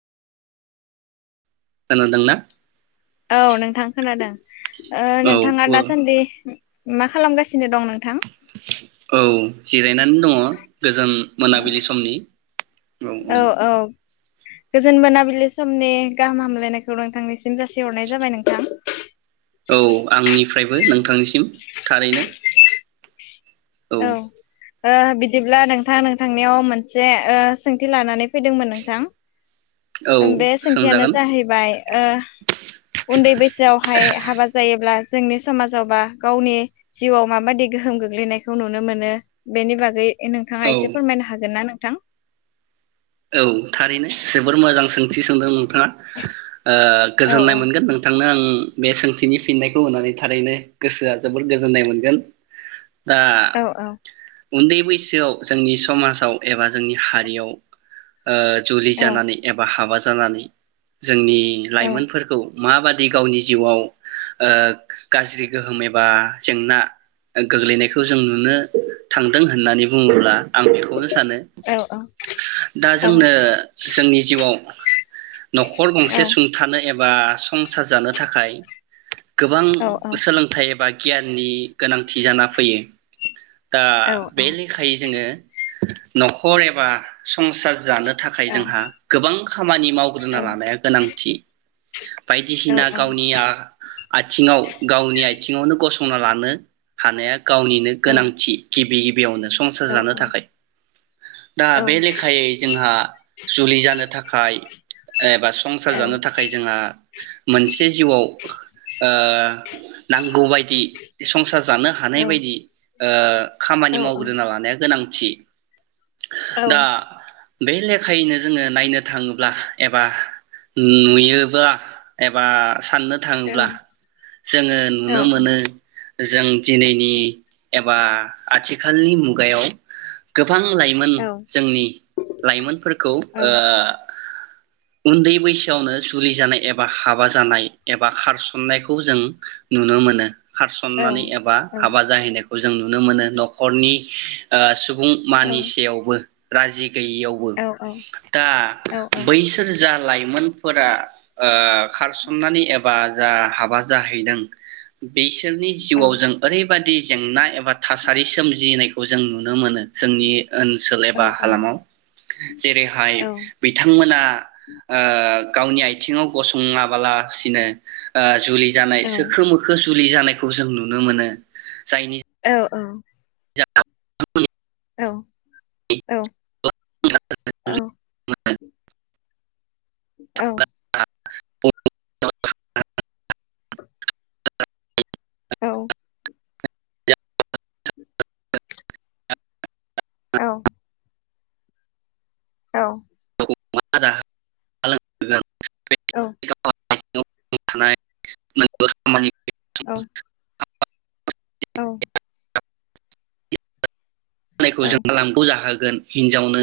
खोनादोंना औ नोंथां खोनादों। औ नोंथाङा दासान्दि मा खालामगासिनो दं नोंथां औ जिरायनानै दङ गोजोन मोनाबिलि समनि औ औ गोजोन मोनाबिलि समनि गाहाम हामलायनायखौ नोंथांनिसिम जासिहरनाय जाबाय नोंथां। औ आंनि फ्रायबो नोंथांनिसिम थारैनो औ ओ बि दिब्ला नोंथां नोंथांनियाव मोनसे ओ सोंथि लानानै फैदोंमोन नोंथां औ बे सोंथियानो सोंजागोन जाहैबाय ओ उन्दै बैसोआवहाय हाबा जायोब्ला जोंनि समाजावबा गावनि जिउआव माबादि गोहोम गोग्लैनायखौ नुनो मोनो बेनि बागै नोंथाङा औ एसे फोरमायनो हागोन ना नों थां औ थारैनो जोबोर मोजां सोंथि सोंदों नोंथाङा। ओ औ गोजोननाय औ मोनगोन नोंथांनो आं बे सोंथिनि फिननायखौ होनानै थारैनो गोसोआ जोबोर गोजोननाय मोनगोन। दा औ उन्दै बैसोआव जोंनि समाजाव एबा जोंनि हारियाव ओ जुलि औ जानानै एबा हाबा जानानै जोंनि औ लाइमोनफोरखौ माबादि गावनि जिउआव ओ गाज्रि गोहोम एबा जेंना गोग्लैनायखौ जों नुनो थांदों होननानै बुङोब्ला आं बेखौनो सानो औ औ दा औ जोंनो जोंनि जिउआव न'खर गंसे सुंथानो एबा संसार जानो थाखाय गोबां सोलोंथाइ एबा गियाननि गोनांथि जाना फैयो दा बे लेखायै जोङो न'खर एबा संसार जानो थाखाय जोंहा गोबां खामानि मावग्रोना लानाया गोनांथि बायदिसिना गावनि आ-आथिंयाव गावनि आथिंयावनो गसं ना लानो हानाया गावनिनो गोनांथि गिबि गिबि बेयावनो संसार औ जानो थाखाय दा लेखायै जोंहा जुलि जानो थाखाय एबा संसार जानो थाखाय जोंहा मोनसे जिउआव ओ नांगौ बाय दि संसार जानो हानाय बायदि ओ खामानि मावग्रोना लानाया गोनां थि दा बे लेखायैनो जोङो नायनो थाङोब्ला एबा नुयोब्ला एबा साननो थाङोब्ला जोङो नुनो मोनो जों दिनैनि एबा आथिखालनि मुगायाव गो बां लाइमोन जोंनि लाइमोनफोरखौ औ उन्दै बैसोआवनो जुलि जानाय एबा हाबा जानाय एबा खारस'ननायखौ जों नुनो मोनो । खारस'ननानै एबा हाबा जाहैनायखौ जो जों नुनो मोनो न'खरनि ओ सुब बुं मानिसेयावबो राजि गैयैयावबो दा बैसोर जा लाइमोनफोरा ओ खारस'ननानै एबा जा हाबा जाहैदों बिसोरनि जिउआव जों ओरैबा दि जेंना एबा थासारि सोमजिनायखौ जों नुनो मोनो जोंनि ओनसो बा हालामाव जेरैहाय बिथांमोना ओ गावनि आइथिङाव गसंआबालासिनो ओ जुलि जानाय सोखो मोखो जुलि जानायखौ जों नुनो मोनो जायनि औ औ। जा औ औ औ। आ। औ। [unintelligible] औ। औ। औ। [unintelligible] [unintelligible] [unintelligible] थानाय नों बोस खामानि औ। औ नायखौ औ जोंहा लांगौ जाहो गोन हिनजावनो